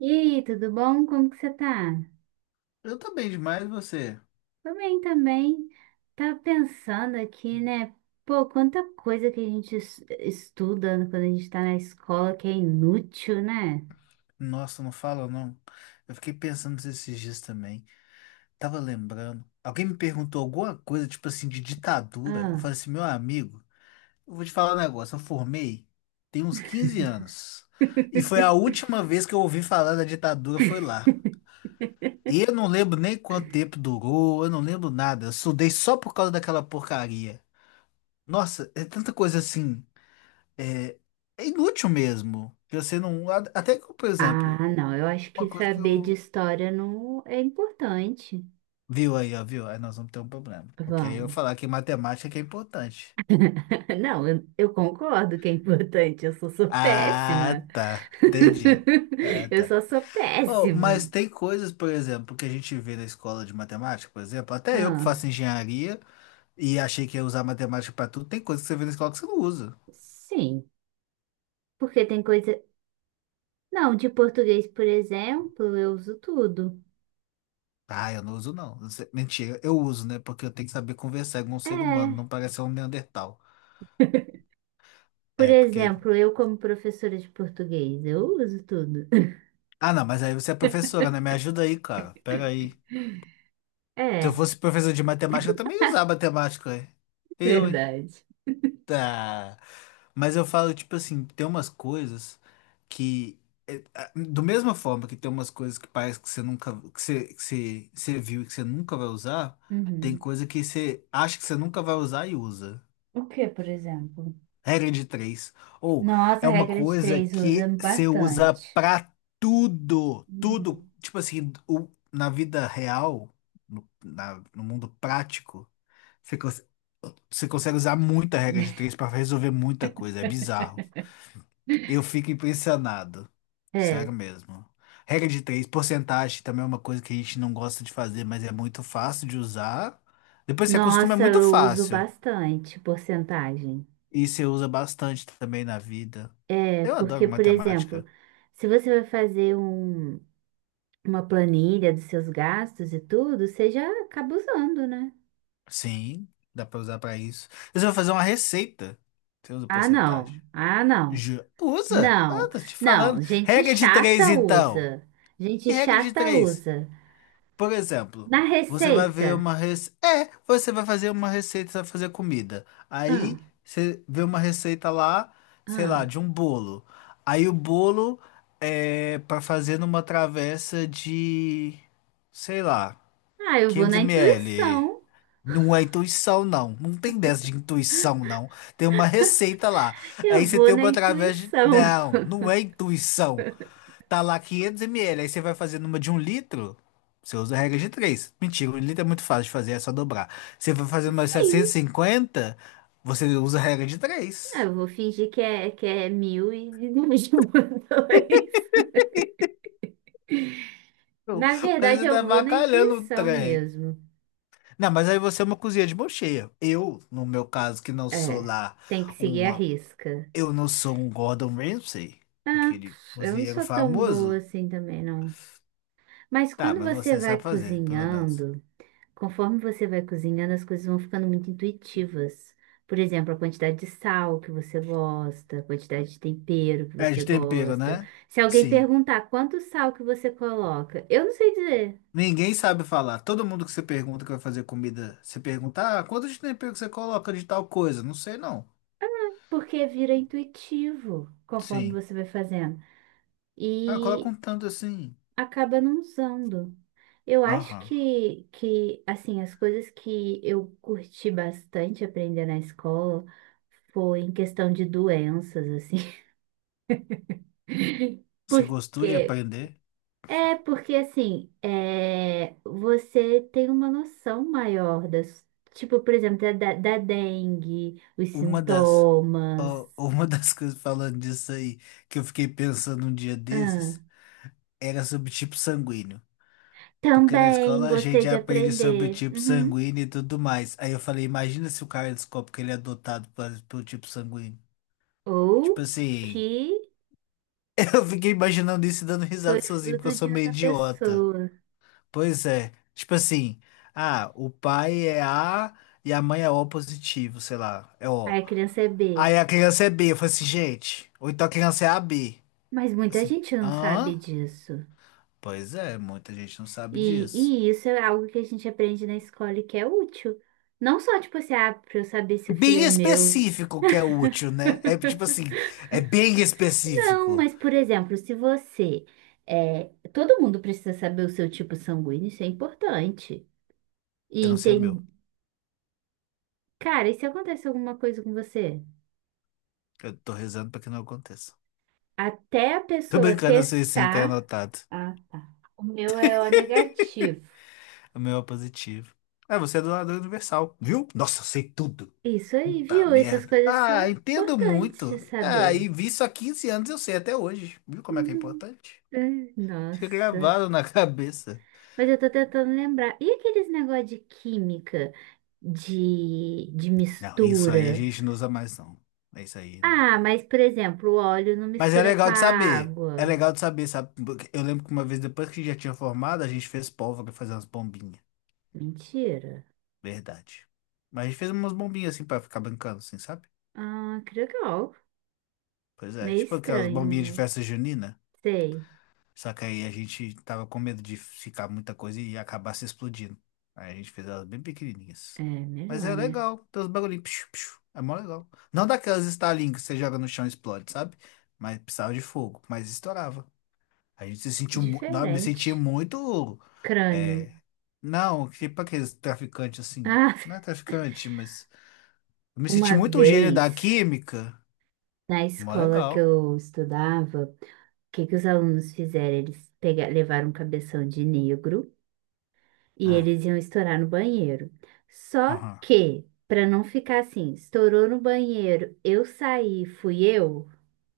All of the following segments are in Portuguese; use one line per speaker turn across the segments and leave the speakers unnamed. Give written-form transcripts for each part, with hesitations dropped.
E aí, tudo bom? Como que você tá?
Eu tô bem demais, você?
Tô bem também. Tava pensando aqui, né? Pô, quanta coisa que a gente estuda quando a gente tá na escola que é inútil, né?
Nossa, não fala não. Eu fiquei pensando nisso esses dias também. Tava lembrando. Alguém me perguntou alguma coisa, tipo assim, de ditadura. Eu
Ah.
falei assim, meu amigo, eu vou te falar um negócio. Eu formei tem uns 15 anos. E foi a última vez que eu ouvi falar da ditadura, foi lá. E eu não lembro nem quanto tempo durou, eu não lembro nada. Eu estudei só por causa daquela porcaria. Nossa, é tanta coisa assim. É, é inútil mesmo. Que você não. Até que, por exemplo.
Ah, não, eu acho que
Uma coisa que
saber de
eu.
história não é importante.
Viu aí, ó, viu? Aí nós vamos ter um problema. Porque aí eu
Vamos.
falar que matemática que é importante.
Não, eu concordo que é importante, eu só sou
Ah,
péssima.
tá. Entendi. Ah,
Eu
tá.
só sou
Oh, mas
péssima.
tem coisas, por exemplo, que a gente vê na escola de matemática, por exemplo, até eu que
Ah,
faço engenharia e achei que ia usar matemática pra tudo, tem coisas que você vê na escola que você não usa.
sim. Porque tem coisa. Não, de português, por exemplo, eu uso tudo.
Ah, eu não uso, não. Mentira, eu uso, né? Porque eu tenho que saber conversar com um ser humano, não
É.
parecer um Neandertal.
Por
É, porque.
exemplo, eu, como professora de português, eu uso tudo.
Ah, não, mas aí você é professora, né? Me ajuda aí, cara. Pera aí. Se eu
É,
fosse professor de matemática, eu também ia usar matemática. Ué. Eu, hein?
verdade.
Tá. Mas eu falo, tipo assim, tem umas coisas que. É, do mesma forma que tem umas coisas que parece que você nunca. Que você viu e que você nunca vai usar, tem
Uhum.
coisa que você acha que você nunca vai usar e usa.
O que, por exemplo?
Regra de três. Ou
Nossa,
é
a
uma
regra de
coisa
três usa
que você usa
bastante.
pra tudo. Tudo.
Uhum.
Tipo assim, o- na vida real, no mundo prático. Você, cons- você consegue usar muita regra de três para resolver muita coisa. É bizarro. Eu fico impressionado. Sério
É.
mesmo. Regra de três, porcentagem também é uma coisa que a gente não gosta de fazer, mas é muito fácil de usar. Depois você acostuma, é
Nossa,
muito
eu uso
fácil.
bastante porcentagem.
E você usa bastante também na vida.
É
Eu adoro
porque, por exemplo,
matemática.
se você vai fazer um, uma planilha dos seus gastos e tudo, você já acaba usando, né?
Sim, dá para usar para isso. Você vai fazer uma receita. Você usa
Ah,
porcentagem.
não. Ah, não.
Usa? Ah,
Não.
tô te
Não.
falando.
Gente
Regra de três,
chata
então.
usa. Gente
E regra de
chata
três?
usa.
Por exemplo,
Na
você vai
receita.
ver uma receita. É, você vai fazer uma receita, você vai fazer comida. Aí
Ah,
você vê uma receita lá, sei lá,
ah.
de um bolo. Aí o bolo é para fazer numa travessa de, sei lá,
Ah, eu vou na
500 ml.
intuição.
Não é intuição, não. Não tem dessa de intuição, não. Tem uma receita lá.
Eu
Aí você
vou
tem
na
uma travessa de.
intuição.
Não, não é intuição. Tá lá 500 ml, aí você vai fazer numa de 1 litro, você usa a regra de três. Mentira, 1 litro é muito fácil de fazer, é só dobrar. Você vai fazer uma de setecentos e
Sim.
cinquenta você usa a regra de
Ah,
três.
eu vou fingir que é mil e dividir por dois. Na
Mas
verdade,
você
eu
tá
vou na
bacalhando o
intuição
trem.
mesmo.
Não, mas aí você é uma cozinha de mão cheia. Eu, no meu caso, que não sou
É.
lá
Tem que seguir a
uma.
risca.
Eu não sou um Gordon Ramsay,
Ah,
aquele
pff, eu não
cozinheiro
sou tão boa
famoso.
assim também, não. Mas
Tá,
quando
mas
você
você
vai
sabe fazer, pelo menos.
cozinhando. Conforme você vai cozinhando, as coisas vão ficando muito intuitivas. Por exemplo, a quantidade de sal que você gosta, a quantidade de tempero que
É
você
de tempero,
gosta.
né?
Se alguém
Sim.
perguntar quanto sal que você coloca, eu não sei dizer,
Ninguém sabe falar. Todo mundo que você pergunta que vai fazer comida, você pergunta, ah, quanto de tempero que você coloca de tal coisa? Não sei, não.
porque vira intuitivo conforme
Sim.
você vai fazendo
Ah, coloca um
e
tanto assim.
acaba não usando. Eu acho
Aham.
que, que, as coisas que eu curti bastante aprender na escola foi em questão de doenças, assim.
Se gostou de
Porque
aprender,
é, porque assim, é, você tem uma noção maior das, tipo, por exemplo, da dengue, os
uma das,
sintomas.
ó, uma das coisas falando disso aí, que eu fiquei pensando um dia
Ah,
desses, era sobre tipo sanguíneo. Porque na
também
escola a
gostei
gente
de
aprende sobre
aprender.
tipo
Uhum.
sanguíneo e tudo mais. Aí eu falei, imagina se o cara descobre que ele é adotado pelo tipo sanguíneo. Tipo
Ou que
assim, eu fiquei imaginando isso e dando
foi
risada sozinho, porque eu
fruto
sou
de
meio
outra
idiota.
pessoa.
Pois é. Tipo assim, ah, o pai é A e a mãe é O positivo, sei lá, é O.
Aí a criança é B.
Aí a criança é B. Eu falei assim, gente. Ou então a criança é A B.
Mas muita
Assim,
gente não sabe
hã?
disso.
Pois é, muita gente não sabe
E,
disso.
e isso é algo que a gente aprende na escola e que é útil. Não só, tipo assim, ah, pra eu saber se o filho
Bem
é meu.
específico que é útil, né? É tipo assim, é bem
Não,
específico.
mas, por exemplo, se você. É, todo mundo precisa saber o seu tipo sanguíneo, isso é importante. E
Eu não sei o
entender.
meu.
Cara, e se acontece alguma coisa com você?
Eu tô rezando pra que não aconteça.
Até a
Tô
pessoa
brincando, eu sei sim, tá
testar.
anotado.
Ah, tá. O meu é O negativo.
O meu é positivo. Ah, você é doador universal, viu? Nossa, eu sei tudo.
Isso aí,
Puta
viu? Essas
merda.
coisas são
Ah, entendo
importantes de
muito. Ah,
saber.
e vi isso há 15 anos, eu sei até hoje. Viu como é que é
Hum,
importante?
ai,
Fica
nossa.
gravado na cabeça.
Mas eu tô tentando lembrar. E aqueles negócio de química, de
Não, isso aí a
mistura?
gente não usa mais, não. É isso aí. Não.
Ah, mas por exemplo, o óleo não
Mas é
mistura com
legal
a
de saber. É
água.
legal de saber, sabe? Porque eu lembro que uma vez, depois que já tinha formado, a gente fez pólvora fazer umas bombinhas.
Mentira.
Verdade. Mas a gente fez umas bombinhas assim pra ficar brincando, assim, sabe?
Ah, que legal.
Pois é,
Meio
tipo aquelas
estranho,
bombinhas de
mas
festa junina.
sei.
Só que aí a gente tava com medo de ficar muita coisa e acabar se explodindo. Aí a gente fez elas bem pequenininhas.
É
Mas
melhor,
é
né?
legal, tem uns bagulhinhos, psiu, psiu, é mó legal. Não daquelas Starlink que você joga no chão e explode, sabe? Mas precisava de fogo, mas estourava. A gente se sentiu. Não, eu me sentia
Diferente.
muito.
Crânio.
É... Não, tipo aqueles traficantes assim.
Ah,
Não é traficante, mas. Eu me senti
uma
muito um gênio
vez
da química.
na
Mó
escola que
legal.
eu estudava, o que que os alunos fizeram? Eles pegaram, levaram um cabeção de negro e
Hum.
eles iam estourar no banheiro. Só
Aham,
que, para não ficar assim, estourou no banheiro, eu saí, fui eu.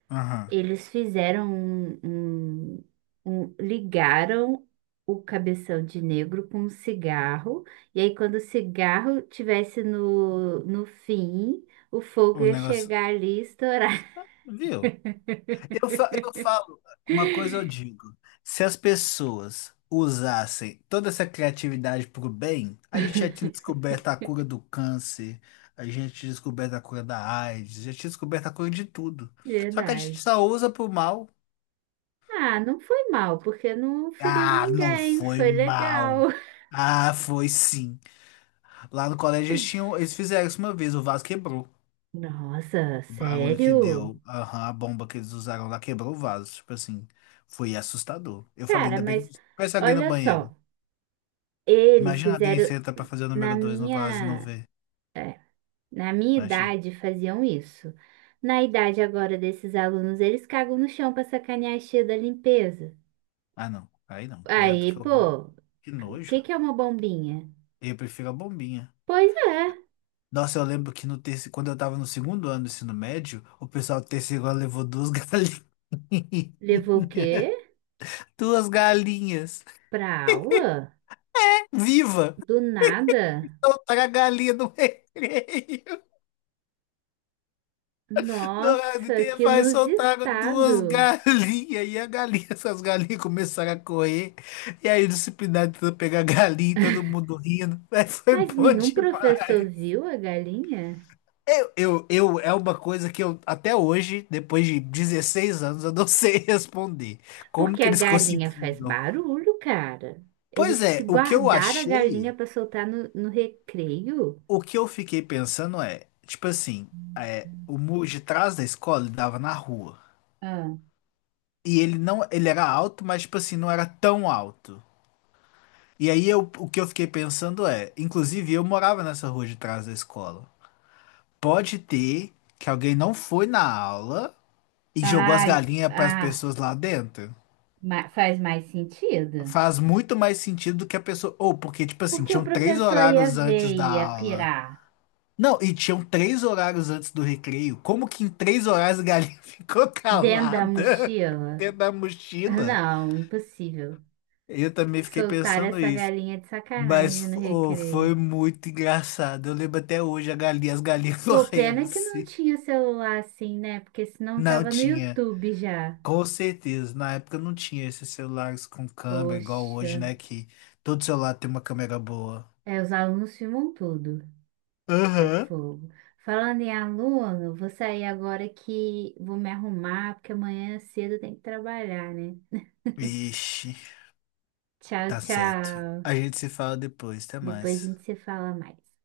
aham.
Eles fizeram um- ligaram o cabeção de negro com um cigarro, e aí quando o cigarro tivesse no, no fim, o fogo
O
ia
negócio.
chegar ali e estourar.
Ah, viu? Eu falo, uma coisa eu digo, se as pessoas usassem toda essa criatividade para o bem, a gente já tinha descoberto a cura do câncer, a gente tinha descoberto a cura da AIDS, já tinha descoberto a cura de tudo. Só que a gente
Verdade.
só usa para o mal.
Ah, não foi mal, porque não feriu
Ah, não
ninguém,
foi
foi
mal.
legal.
Ah, foi sim. Lá no colégio eles tinham, eles fizeram isso uma vez, o vaso quebrou.
Nossa,
O barulho que
sério?
deu, aham, a bomba que eles usaram lá quebrou o vaso. Tipo assim, foi assustador. Eu falei,
Cara,
ainda bem
mas
que se tivesse alguém no
olha
banheiro.
só, eles
Imagina alguém
fizeram
senta pra fazer o
na
número 2 no vaso e não
minha.
vê.
Na minha
Imagina.
idade faziam isso. Na idade agora desses alunos, eles cagam no chão para sacanear a tia da limpeza.
Ah, não. Aí não, credo, que
Aí,
horror.
pô,
Que
o que
nojo.
que é uma bombinha?
Eu prefiro a bombinha.
Pois é.
Nossa, eu lembro que no terceiro, quando eu tava no segundo ano do ensino médio, o pessoal do terceiro ano levou duas galinhas.
Levou o quê?
Duas galinhas.
Pra aula?
Viva!
Do nada?
Soltaram a galinha no recreio. Dourado
Nossa,
e
que
vai soltaram duas
inusitado.
galinhas, e a galinha, essas galinhas começaram a correr. E aí o disciplinado tentou pegar a galinha, e todo mundo rindo. Mas foi
Mas
bom
nenhum professor
demais.
viu a galinha?
Eu, é uma coisa que eu, até hoje, depois de 16 anos, eu não sei responder. Como
Porque
que
a
eles
galinha faz
conseguiram?
barulho, cara. Eles
Pois
se
é, o que eu
guardaram a
achei,
galinha para soltar no, no recreio?
o que eu fiquei pensando é, tipo assim, é, o muro de trás da escola dava na rua.
Ah.
E ele não, ele era alto, mas tipo assim, não era tão alto. E aí eu, o que eu fiquei pensando é, inclusive eu morava nessa rua de trás da escola. Pode ter que alguém não foi na aula e jogou as
Ai,
galinhas para as
ah,
pessoas lá dentro.
faz mais sentido.
Faz muito mais sentido do que a pessoa, ou porque tipo assim,
Porque o
tinham três
professor ia
horários
ver
antes
e
da
ia
aula.
pirar
Não, e tinham três horários antes do recreio. Como que em três horários a galinha ficou
dentro da
calada
mochila.
dentro da mochila?
Não, impossível.
Eu também fiquei
Soltar
pensando
essa
isso.
galinha de
Mas
sacanagem no
oh, foi
recreio.
muito engraçado. Eu lembro até hoje a galinha, as galinhas
Pô,
correndo
pena que não
assim.
tinha celular assim, né? Porque senão
Não
tava no
tinha,
YouTube já.
com certeza. Na época não tinha esses celulares com câmera, igual
Poxa.
hoje, né? Que todo celular tem uma câmera boa.
É, os alunos filmam tudo. É
Aham.
fogo. Falando em aluno, vou sair agora que vou me arrumar, porque amanhã cedo tem que trabalhar, né?
Ixi,
Tchau,
tá certo.
tchau.
A gente se fala depois, até
Depois a
mais.
gente se fala mais.